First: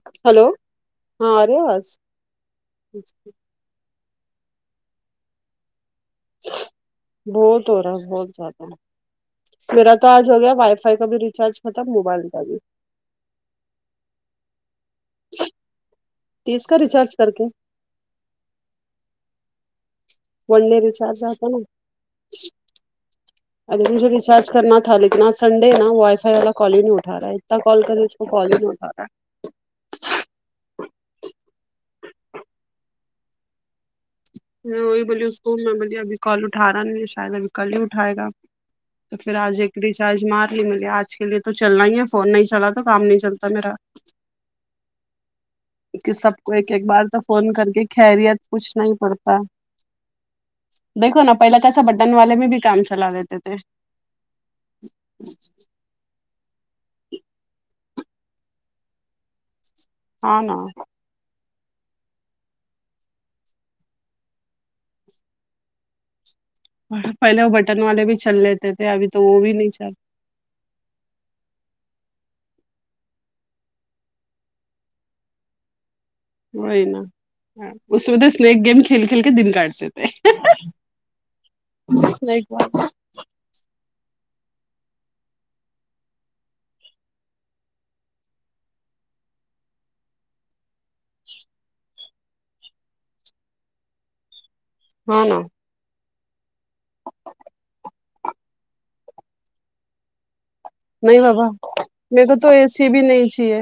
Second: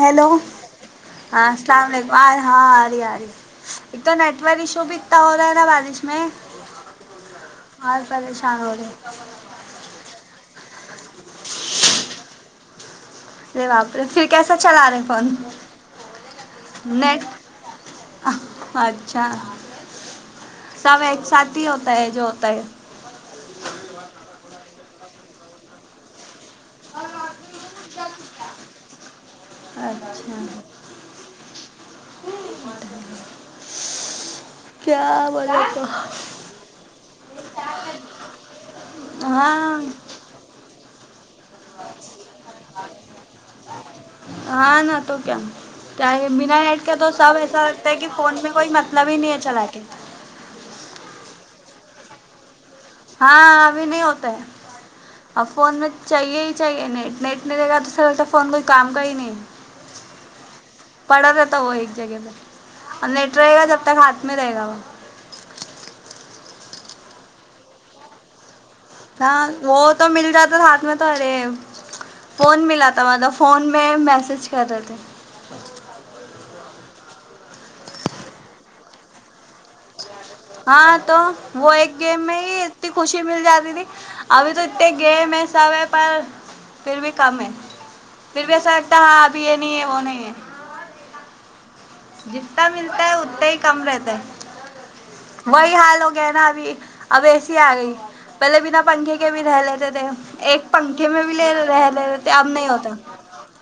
hello hello ہاں ارے السلام آواز علیکم آ ہاں آرہی آرہی ایک تو نیٹور ایشو بھی اتنا ہو رہا ہے نا بارش میں بہت ہو رہا میں اور ہے بہت پریشان زیادہ ہو رہی ہو میرا تو آج ہو گیا وائی فائی کا بھی ریچارج ختم موبائل کا بھی پھر کیسا چلا رہے فون تیس کا ریچارج نیٹ کر کے اچھا ون ڈے سب ریچارج ایک آتا ساتھ نا ہی ہوتا ہے جو ہوتا ہے ارے مجھے ریچارج کرنا تھا لتنا سنڈے نا وائی فائی والا کال ہی نہیں اٹھ رہا ہے اتنا کال کرے وہ کال ہی نہیں اٹھ رہا اچھا [unintelligible] وہی بولیے کیا اس کو بولے میں تو بولی ابھی کل اٹھا رہا نہیں ہے شاید ابھی کل ہی اٹھائے گا تو پھر آج ایک ہاں ریچارج مار لیگے آج کے لیے تو چلنا ہی ہے فون نہیں چلا تو کام نہیں چلتا میرا ہاں نہ تو کیا کہ سب کو بنا ایک ایک نیٹ کا بار تو سب فون ایسا کر کے لگتا ہے کہ خیریت فون میں کوئی پوچھنا مطلب ہی نہیں ہے چلا کے دیکو نا پہلا کسا بٹن والے میں بھی کام چلا لیتے تھے ہاں ابھی نہیں ہوتا ہے اب فون میں چاہیے ہی چاہیے نیٹ نیٹ نہیں لے گا دوسرا لگتا ہے فون کوئی کام کا ہی نہیں ہے آنا پڑھے گے تو وہ ایک جگہ پہ اور نیٹ رہے گا جب تک ہاتھ میں رہے گا وہ پہلے وہ بٹن والے بھی چل لیتے تھ ہاں وہ تو مل جاتا ہاتھ میں ارے فون میںلاتا مطلب فون میں میسج کر رہے تھے وہئی نا اس لئے اسنییک گیم کھیل کھیل کے دن کاٹتے تھے ہاں تو وہ ایک گیم میں ہی اتنی خوشی مل جاتی تھی ابھی تو اتنے گئے میں سب ہے پر پھر بھی کم ہے پھر بھی ایسا لگتا ہے ہاں اب یہ نہیں ہے وہ نہیں ہے جتنا ملتا ہے اتنا ہی کم رہتا ہے ہاں نا وہی حال ہو گیا نا ابھی اب اے سی آ گئی پہلے بنا پنکھے کے بھی رہ لیتے تھے ایک پنکھے نہیں میں بھی بابا لے رہ لیتے میرے تھے کو اب تو اے نہیں سی ہوتا بھی نہیں چاہیے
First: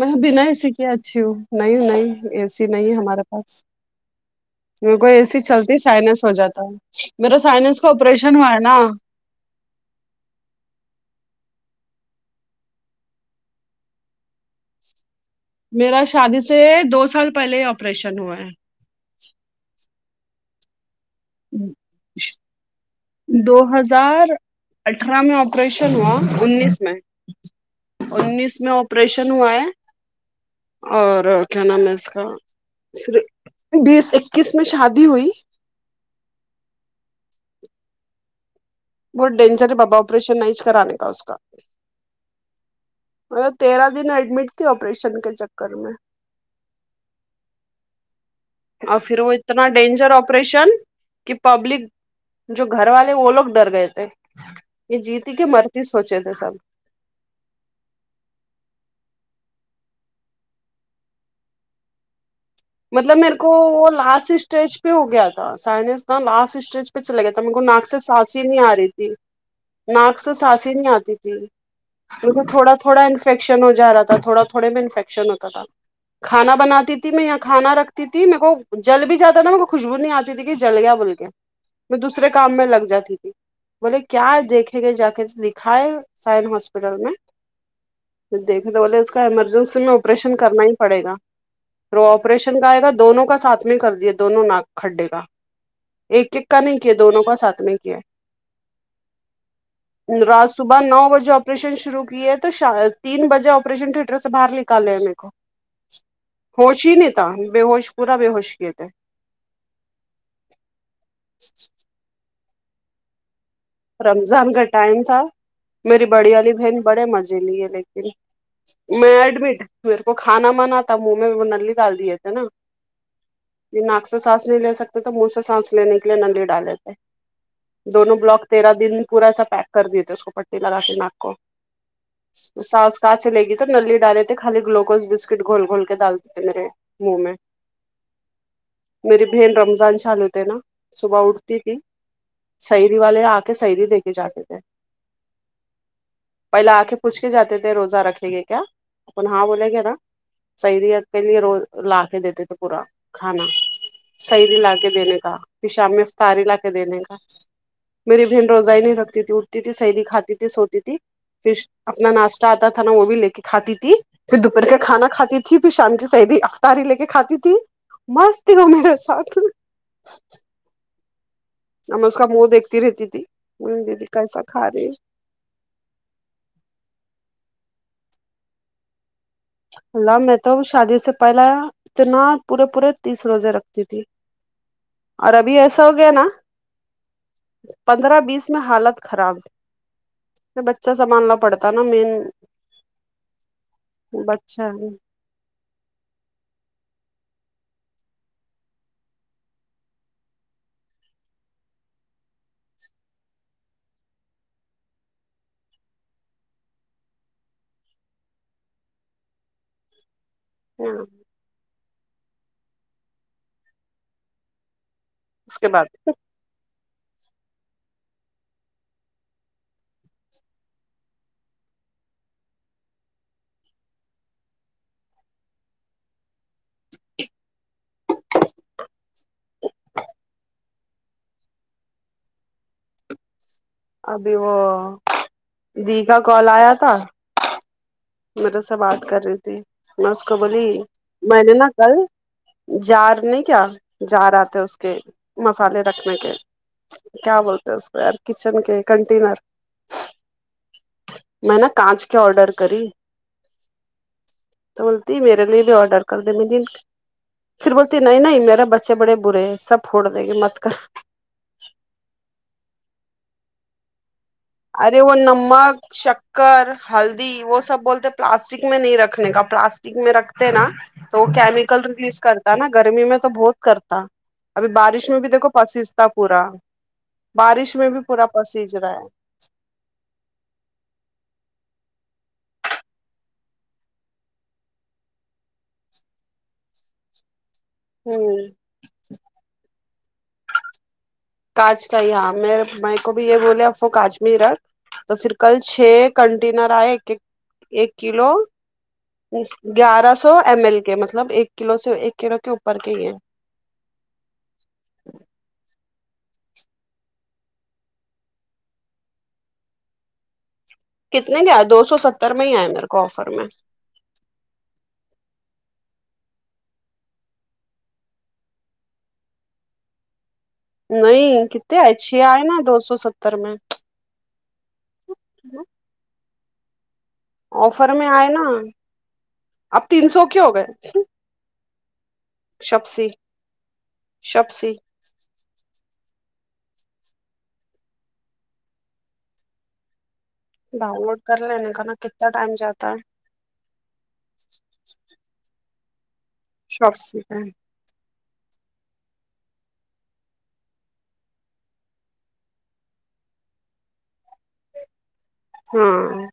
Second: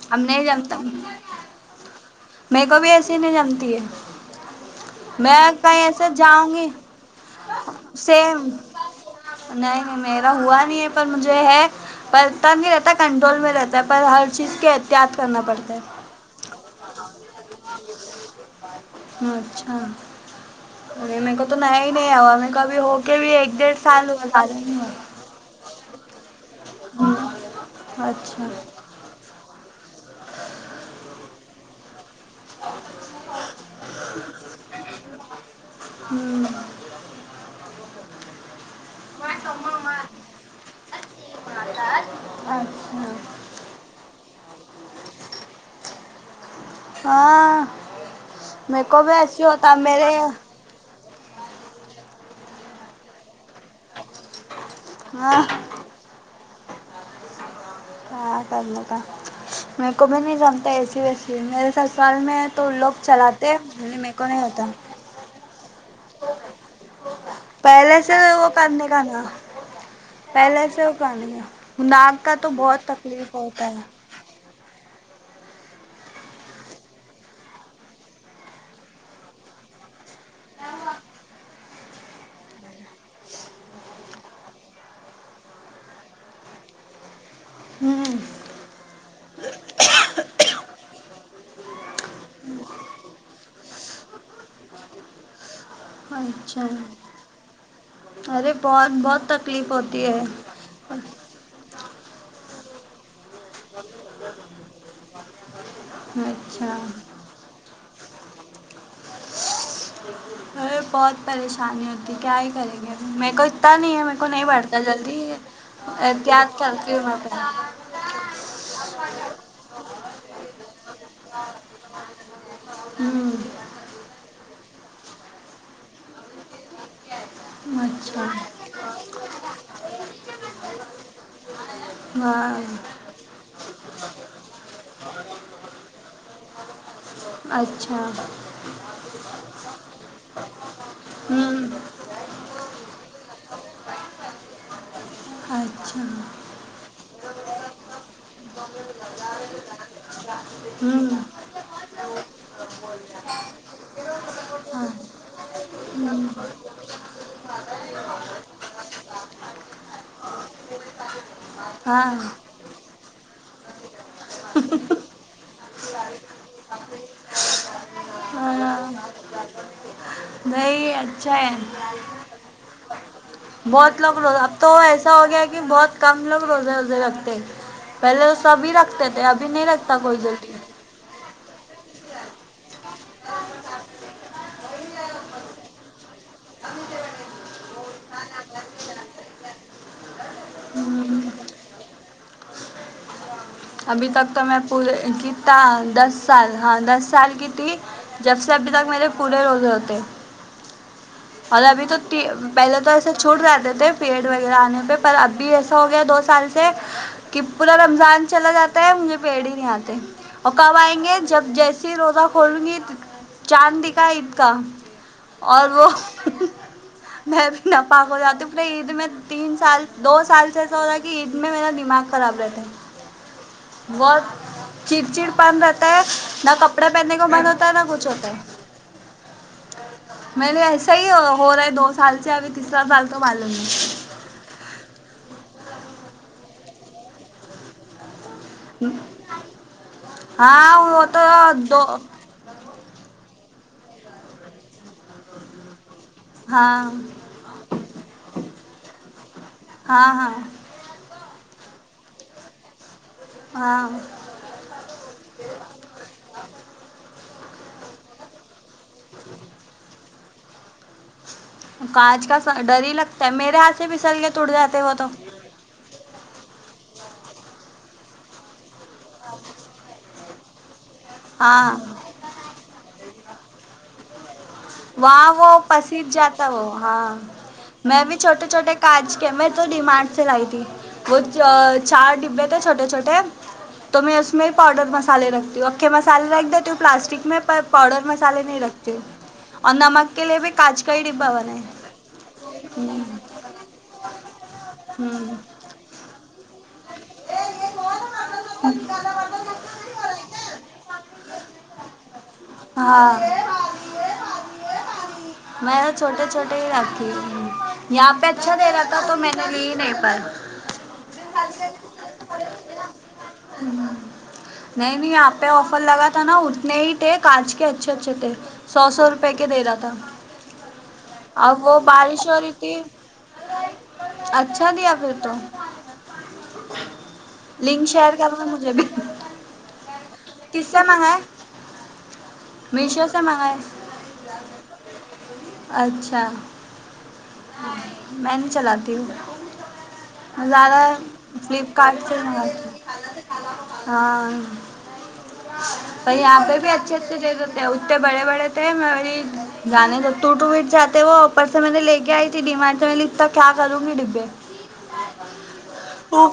میں اب بنا نہیں ای سے جمتا کے اچھی ہوں نہیں نہیں اے میرے سی کو نہیں بھی ہے ایسی ہمارے پاس جمتی ہے میرے کو ایے میں سی چلتی کہیں ایسے سائنس ہو جاؤں جاتا گی ہے میرا سائنس کا آپریشن سیم ہوا ہے نا نہیں نہیں میرا ہوا نہیں ہے پر مجھے ہے پر اتنا نہیں رہتا کنٹرول میں رہتا ہے پر ہر چیز کے احتیاط کرنا پڑتا میرا شادی سے دو سال پہلے آپریشن ہوا ہے اچھا ارے میر کو تو نیا ہی نہیں ہے آ میں کوابھی ہو کے بھی ایک دو ڈیڑھ سال ہوا ہزار زیادہ نہیں ہوا اٹھارہ میں آپریشن ہوا انیس میں اچھا اس میں آپریشن ہوا ہے اور کیا نام ہے اس کا ہ پھر بیس اکیس میں شادی ہوئی ہوں بہت ڈینجر ہے بابا آپریشن نہیں کرانے کا اس کا اچھا وہ تیرہ دن ایڈمٹ تھی آپریشن کے چکر میں ہاں میرے اور کو بھی پھر وہ ایسے اتنا ہوتا ڈینجر میرے آپریشن کہ پبلک جو گھر والے وہ لوگ ڈر گئے تھے یہ جیتی ہاں کہ مر یہ سوچے تھے سب ہ کرنے کا میرے کو بھی نہیں جمتا اے سی وے سی میرے سسرال میں تو لوگ مطلب میرے کو چلاتے وہ میرے کو لاسٹ نہیں ہوتا اسٹیج پہ ہو گیا تھا سائنس نہ لاسٹ اسٹیج چھلا گیا تھا میرے کو ناک سے پہلے سانس ہی وہ نہیں آ رہی کرنے کا تھی نا ناک سے سانس پہلے ہی سے نہیں وہ آتی کرنے تھی کا ناک کا کیونکہ تو تھوڑا بہت تھوڑا تکلیف انفیکشن ہوتا ہو جا ہے رہا تھوڑا تھوڑے میں انفیکشن ہوتا تھا کھانا بناتی تھی میں یہاں کھانا رکھتی تھی میرے کو جل بھی جاتا تھا میں کو خوشبو نہیں آتی تھی کہ جل گیا بول کے میں دوسرے کام میں لگ جاتی تھی بولے کیا ہے دیکھے گے جا کے دکھائے سائن ہاسپٹل میں ہوں دیکھے تو بولے اس کا ایمرجنسی میں آپریشن کرنا ہی پڑے گا روپ آپریشن کا ہے کا دونوں کا ساتھ میں کر دیے دونوں ناک کھڈے گا ایک ایک کا اچھا نہیں کیا دونوں کا ساتھ میں کیا ارے بہت بہت تکلیف ہوتی ہے رات صبح نو بجے آپریشن شروع کیے تو تین بجے آپریشن تھیٹر سے باہر نکالے میرے کو اچھا ہوش ہی نہیں بےہوش پورا بے ہوش کیے تھے ارے بہت پریشانی ہوتی کیا ہی کریں گے میں کو نہیں ہے میرے کو نہیں رمضان کا بڑھتا ٹائم تھا جلدی میری بڑی والی احتیاط بہن کرتی ہوں بڑے میں مزے پہلے لیے لیکن میں ایڈمٹ میرے کو کھانا منا تھا منہ میں نلی ڈال دیے تھے نا ہوں یہ ناک سے سانس نہیں لے سکتے تو منہ سے سانس لینے کے لیے نلی ڈالےتھے اچھا دن پورا سا پیک کر دیے تھے اس کو پٹی لگا کے ناک کو وائے سا سانس لگی تو نلی ڈالے تھے خالی گلوکوز بسکٹ گھول گھول کے ڈالتے تھے میرے منہ میں اچھا میری بہن رمضان چلو تھے نا صبح اٹتی ہوں تھی سحری والے آ کے سحری دیکھے جاتے تھے اچھا پہلے آ کے پوچھ کے جاتے تھے روزہ رکھے گے کیا اپن ہاں بولیں گے نا سحیریت ہوں ہوں کے لیے روز لا کے دیتے تھے پورا کھانا سحری لا کے دینے کا پھر شام میں تاری لا کے دینے کا میری پہن روزائی نہیں رکھتی تھی اٹھتی تھی سحری کھاتی تھی سوتی تھی پھر اپنا ہاں ناشتہ آتا تھا نا وہ بھی لے کے کھاتی تھی پھر دوپہر کے کھانا کھاتی تھی پھر شام کی سحری افطاری لے کے کھاتی تھی مست تھی وہ میرے ساتھ نہیںی اچھا ہے آب میں اس کا منہ دیکھتی رہتی تھی بہت دیدی لوگ روزہ کیسا اب کھا تو رہی ہے ایسا ہو گیا کہ بہت کم لوگ روزے وزے رکھتے پہلے توہ سبھی رکھتے تھے ابھی نہیں رکھتا کوئی اللہ میں تو جلدی ہوں شادی سے پہلا اتنا پورے پورے تیس روزے رکھتی تھی اور ابھی ایسا ہو گیا نا پندرہ بیس میں حالت خراب میں بچہ سنبھالنا پڑتا ہے نا مین ابھی تک تو میں بچہ پورے ہے کتا دس سال ہاں دس سال کی تھی جب سے ابھی تک میرے پورے روزے ہوتے اور ابھی تو پہلے تو ایسے چھوٹ رہے تھے پیڈ وغیرہ آنے پہ پر ابھی ایسا ہو گیا دو سال سے کہ پور رمضان چلا جاتا ہے مجھے پیڑ ہی نہیں آتے اور کب آئیں اس گے جب جیسے روزہ کھولوں گی چاند دیکھا عید کا اور کے بعد وہ میں بھی نا پاک ہو جاتی ہوں پورے عید میں تین سال دو سال سے ایسا ہوتا ہے کہ عید میں میرا دماغ خراب رہتا ہے بہت چڑچڑ پان رہتا کرتا ہے نہ کپڑے پہننے کا من ہوتا ہے نہ کچھ ہوتا ہے میں نے ایسا ہی ہو رہا ہے دو سال سے ابھی تیسرا سال تو معلوم نہیں ابھی وہ دی کا کال آیا تھا میرے سے بات کر رہی تھی میں اس کو بولی ہاں وہ تو میں نے نا دو کل جار نہیں کیا جار آتے اس کے مسالے رکھنے کے ہاں کیا بولتے ہیں اس کو یار کچن کے کنٹینر ہاں ہاں میں نے کانچ کے آڈر کری ہاں تو بولتی میرے لیے بھی آڈر کر دینے دن پھر بولتی نہیں نہیں میرا بچے بڑے برے ہیں سب پھوڑ دیں گے مت کر کانچ کا ڈر ہی لگتا ہے میرے ہاتھ سے پسل گئے ارے وہ نمک شککر ہلدی وہ سب بولتے پلاسٹک میں نہیں رکھ رکھنے کا پلاسٹک میں رکھتے نا تو ہاں کیمیکل ریلیز کرتے ہے نا گرمی میں تو بہت کرتا ابھی بارش میں بھی وہاں وہ دیکھو پسیس تا پسیج پورا جاتا وہ ہاں بارش میں بھی پورا پسیج رہا ہے کہ میں تو ڈیمارٹ سے لائی تھی وہ چا چار ڈبے تھے چھوٹے چھوٹے تو میں اس میں پاؤڈر مسالے رکھتی ہوں اکھے مسالے رکھ دیتی ہوں پلاسٹک میں پر پاؤڈر ہوں مسالے نہیں رکھتے اور نمک کے لیے بھی کاانچ کا ہی ڈبا والا کاچ کا ہی ہاں میرے میں کو بھی یہ بولے اففو کانچ میں رکھ تو پھر کل چھ کنٹینر آئے ایک ایک ایک کلو ہوں گیارہ سو ایم ایل کے مطلب ایک کلو سے ایک کلو کے اوپر کے ہی ہیں ہاں میں نے چھوٹے چھوٹے ہی رھی یہاں پہ اچھا دے رہا تھا تو میں نے لی ہی نہیں پیی کتنے کے آئے دو سو ستر میں ہی آئے میرے کو آفر میں نہیں نہیں یہاں پہ آفر لگا تھا نا اتنے ہی تھے کانچ کے اچھے اچھے تھے سو سو روپے کے دے رہا تھا نہیں اب کتنے وہ اچھے بارش ہو آئے رہی نا دو تھی سو ستر میں اچھا دیا پھر تو لنک آفر میں شیئر آئے کرو نا گے مجھے بھی اب تین سو کے ہو کس سے منگاے شوپسی شوپسی اچھا میں نہیں چلاتی ہوں زیادہ ڈاؤن لوڈ کر لینے کا نا فلپکارٹ سے ہی کتنا ٹائم منگاتی جاتا ہے ہوں ہاں یہاں پہ بھی اچھے اچھے [unintelligible] شاپسی پہ ج اتے بڑے بڑے تھے میں بولی جانے جب ٹوٹ وٹ جاتے وہ اوپر سے میں نے لے کے کیا آئی تھی ڈمان میں اتنا کیا کروں گی ڈبے ہاں پ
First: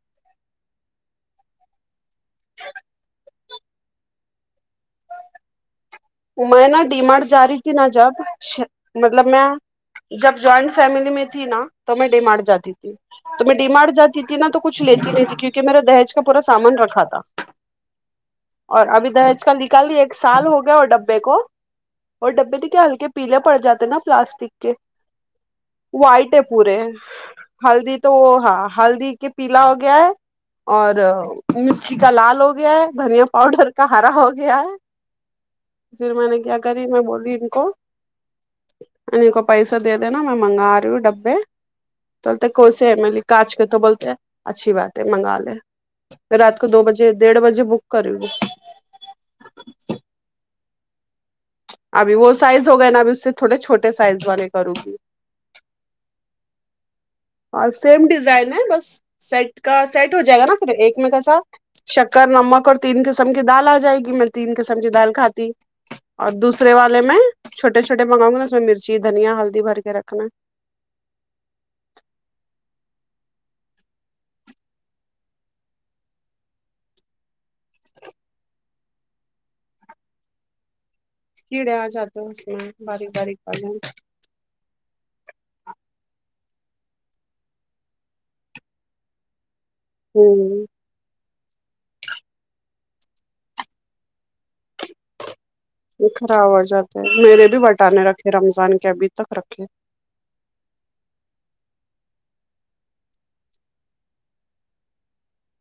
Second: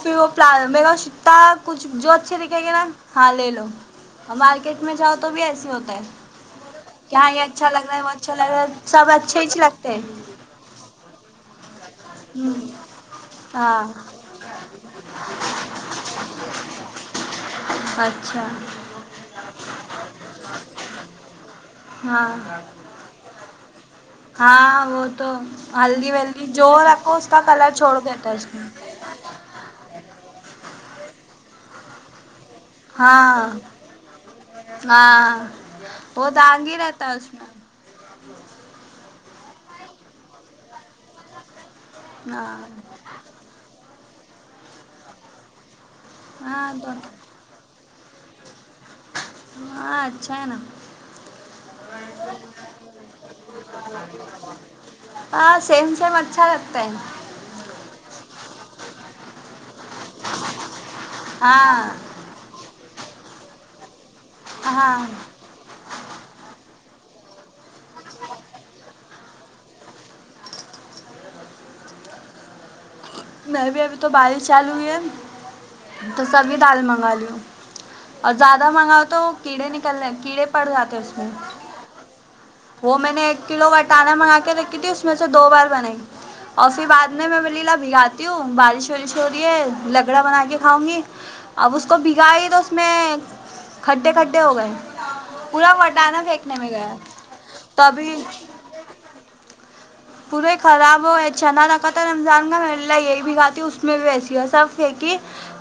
ستا [unintelligible] کچھ جو اچھے دکھیں گے نا ہاں لے لو اور مارکیٹ میں جاؤ تو بھی ایسے ہوتا ہے میں نا ڈی کہ مارٹ ہاں جا یہ رہی اچھا تھی لگ نا رہا ہے وہ جب اچھا لگ رہا ہے سب مطلب اچھے میں ہی لگتے جب جوائنٹ فیملی میں تھی نا تو میں ڈی مارٹ ہیں جاتی تھی تو میں ڈی ہاں مارٹ جاتی تھی نا تو کچھ لیتی نہیں تھی کیونکہ میرا دہج کا پورا سامان رکھا تھا اچھا اور ابھی دہج کا نکالی ایک سال ہو گیا اور ڈبا ہاں اور ڈبے بھی کیا ہلکے پیلے پڑ جاتے نا پلاسٹک کے ہاں وہ تو ہلدی وائٹ ہے ولدی جو پورے رکھو اس کا کلر چھوڑ ہلدی تو دیتا ہے وہ اس میں ہاں ہلدی کے پیلا ہو گیا ہے اور مرچی کا لال ہو گیا ہے دھنیا ہاں پاؤڈر کا ہرا ہو گیا ہے ہاں پھر میں وہ نے کیا داغ ہی کری میں رہتا ہے اس بولی ان کو نہیں کو پیسہ دے دینا میں منگا رہی ہوں ڈبے تو بولتے ہاں کوسے ہے میں بولی کانچ پھر تو بولتے ہیں اچھی بات ہے منگا لے رات کو ہاں دو تو بجے ڈیڑھ بجے بک کری ہاں اچھا ہے نا ابھی وہ سائز ہو گئے نا ابھی اس سے تھوڑے چھوٹے سائز والے کرو گی ہاں سیم سیم اچھا لگتا ہے اور سیم ڈیزائن ہے بس سیٹ کا سیٹ ہو جائے گا نا پھر ایک میں کیسا ہاں شک کر نمک اور تین قسم کی دال آ جائے گی میں تین قسم کی ہاں دال کھاتی اور دوسرے والے میں چھوٹے چھوٹے منگاؤ گی نا اس میں مرچی دھنیا ہلدی بھر کے رکھنا میں بھی ابھی تو بارش چالو ہوئی ہے تو سبھی دال منگا لی ہوں اور زیادہ منگاؤ تو کیڑے نکلنے کیڑے پڑ جاتے ہیں اس کیڑے آ جاتے ہیں اس میں وہ باریک میں نے باریک ایک والے کلو وٹانا منگا کے رکھی تھی اس میں سے دو بار بنای اور پھر بعد میں میں بولی لاؤ بھگاتی ہوں بارش وارش ہو رہی ہے لگڑا بنا کے ہوں کھاؤں گی اب اس کو بگھائی تو اس میں کھڈے کھڈے ہو گئے پورا وٹانا خراب پھینکنے ہو میں گیا جاتے میرے بھی تو بٹانے ابھی رکھے رمضان کے ابھی تک رکھے پورے خراب ہوئے چھنا رکھا تھا رمضان گ لہ یہی بگھاتی اس میں بھی ویسی ہے سب پھینکی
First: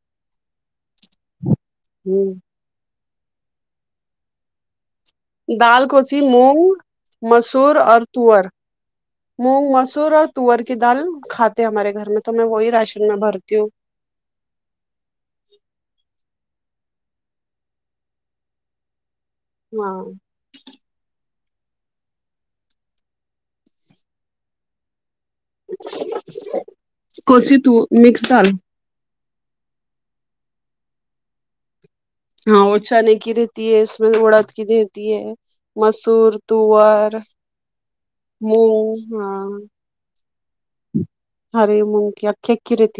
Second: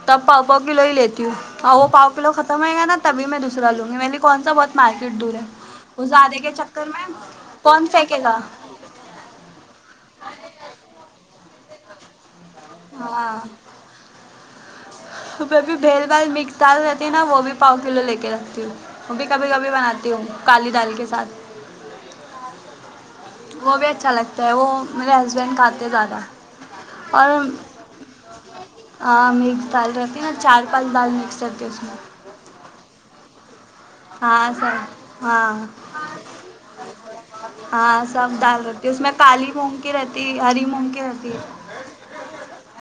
تب پاؤ پاؤ کلو ہی لیتی ہوں ہاں وہ پاو کلو ہوں ختم ہوے گا تبھی میں دوسرا لوں گی میں کون سا بہت مارکیٹ دور ہے دال کو وہ سی زآدے کے مونگ چکر میں مسور کون اور پھینکے گا تور مونگ مسور اور تور کی دال کھاتے ہیں ہمارے گھر میں تو میں وہی راشن میں ہاں بھرتی ہوں ہ بھی بھیل بھال مکس دال رہتی ہے نا وہ بھی پاؤ کلو لے کے رکھتی ہوں وہ بھی کبھی کبھی ہاں بناتی ہوں کالی دال کے ساتھ وہ بھی اچھا لگتا وہ میرے ہسبینڈ کہاتے ہیں زیادہ اور کوسی تو مکس دال ہ مکس دال رہتی نا چار پانچ دال مکس کرتی اس میں ہاں وہ چانے کی رہتی ہے اس میں ہاں اڑدات کی سب دیتی ہے ہاں مسور تور ہاں سب دال رہتی ہے اس میں مونگ ہاں کالی مونگ کی رہتی ہری مونگ کی رہتی ہے ہرے مونگ کی اکھی رہتی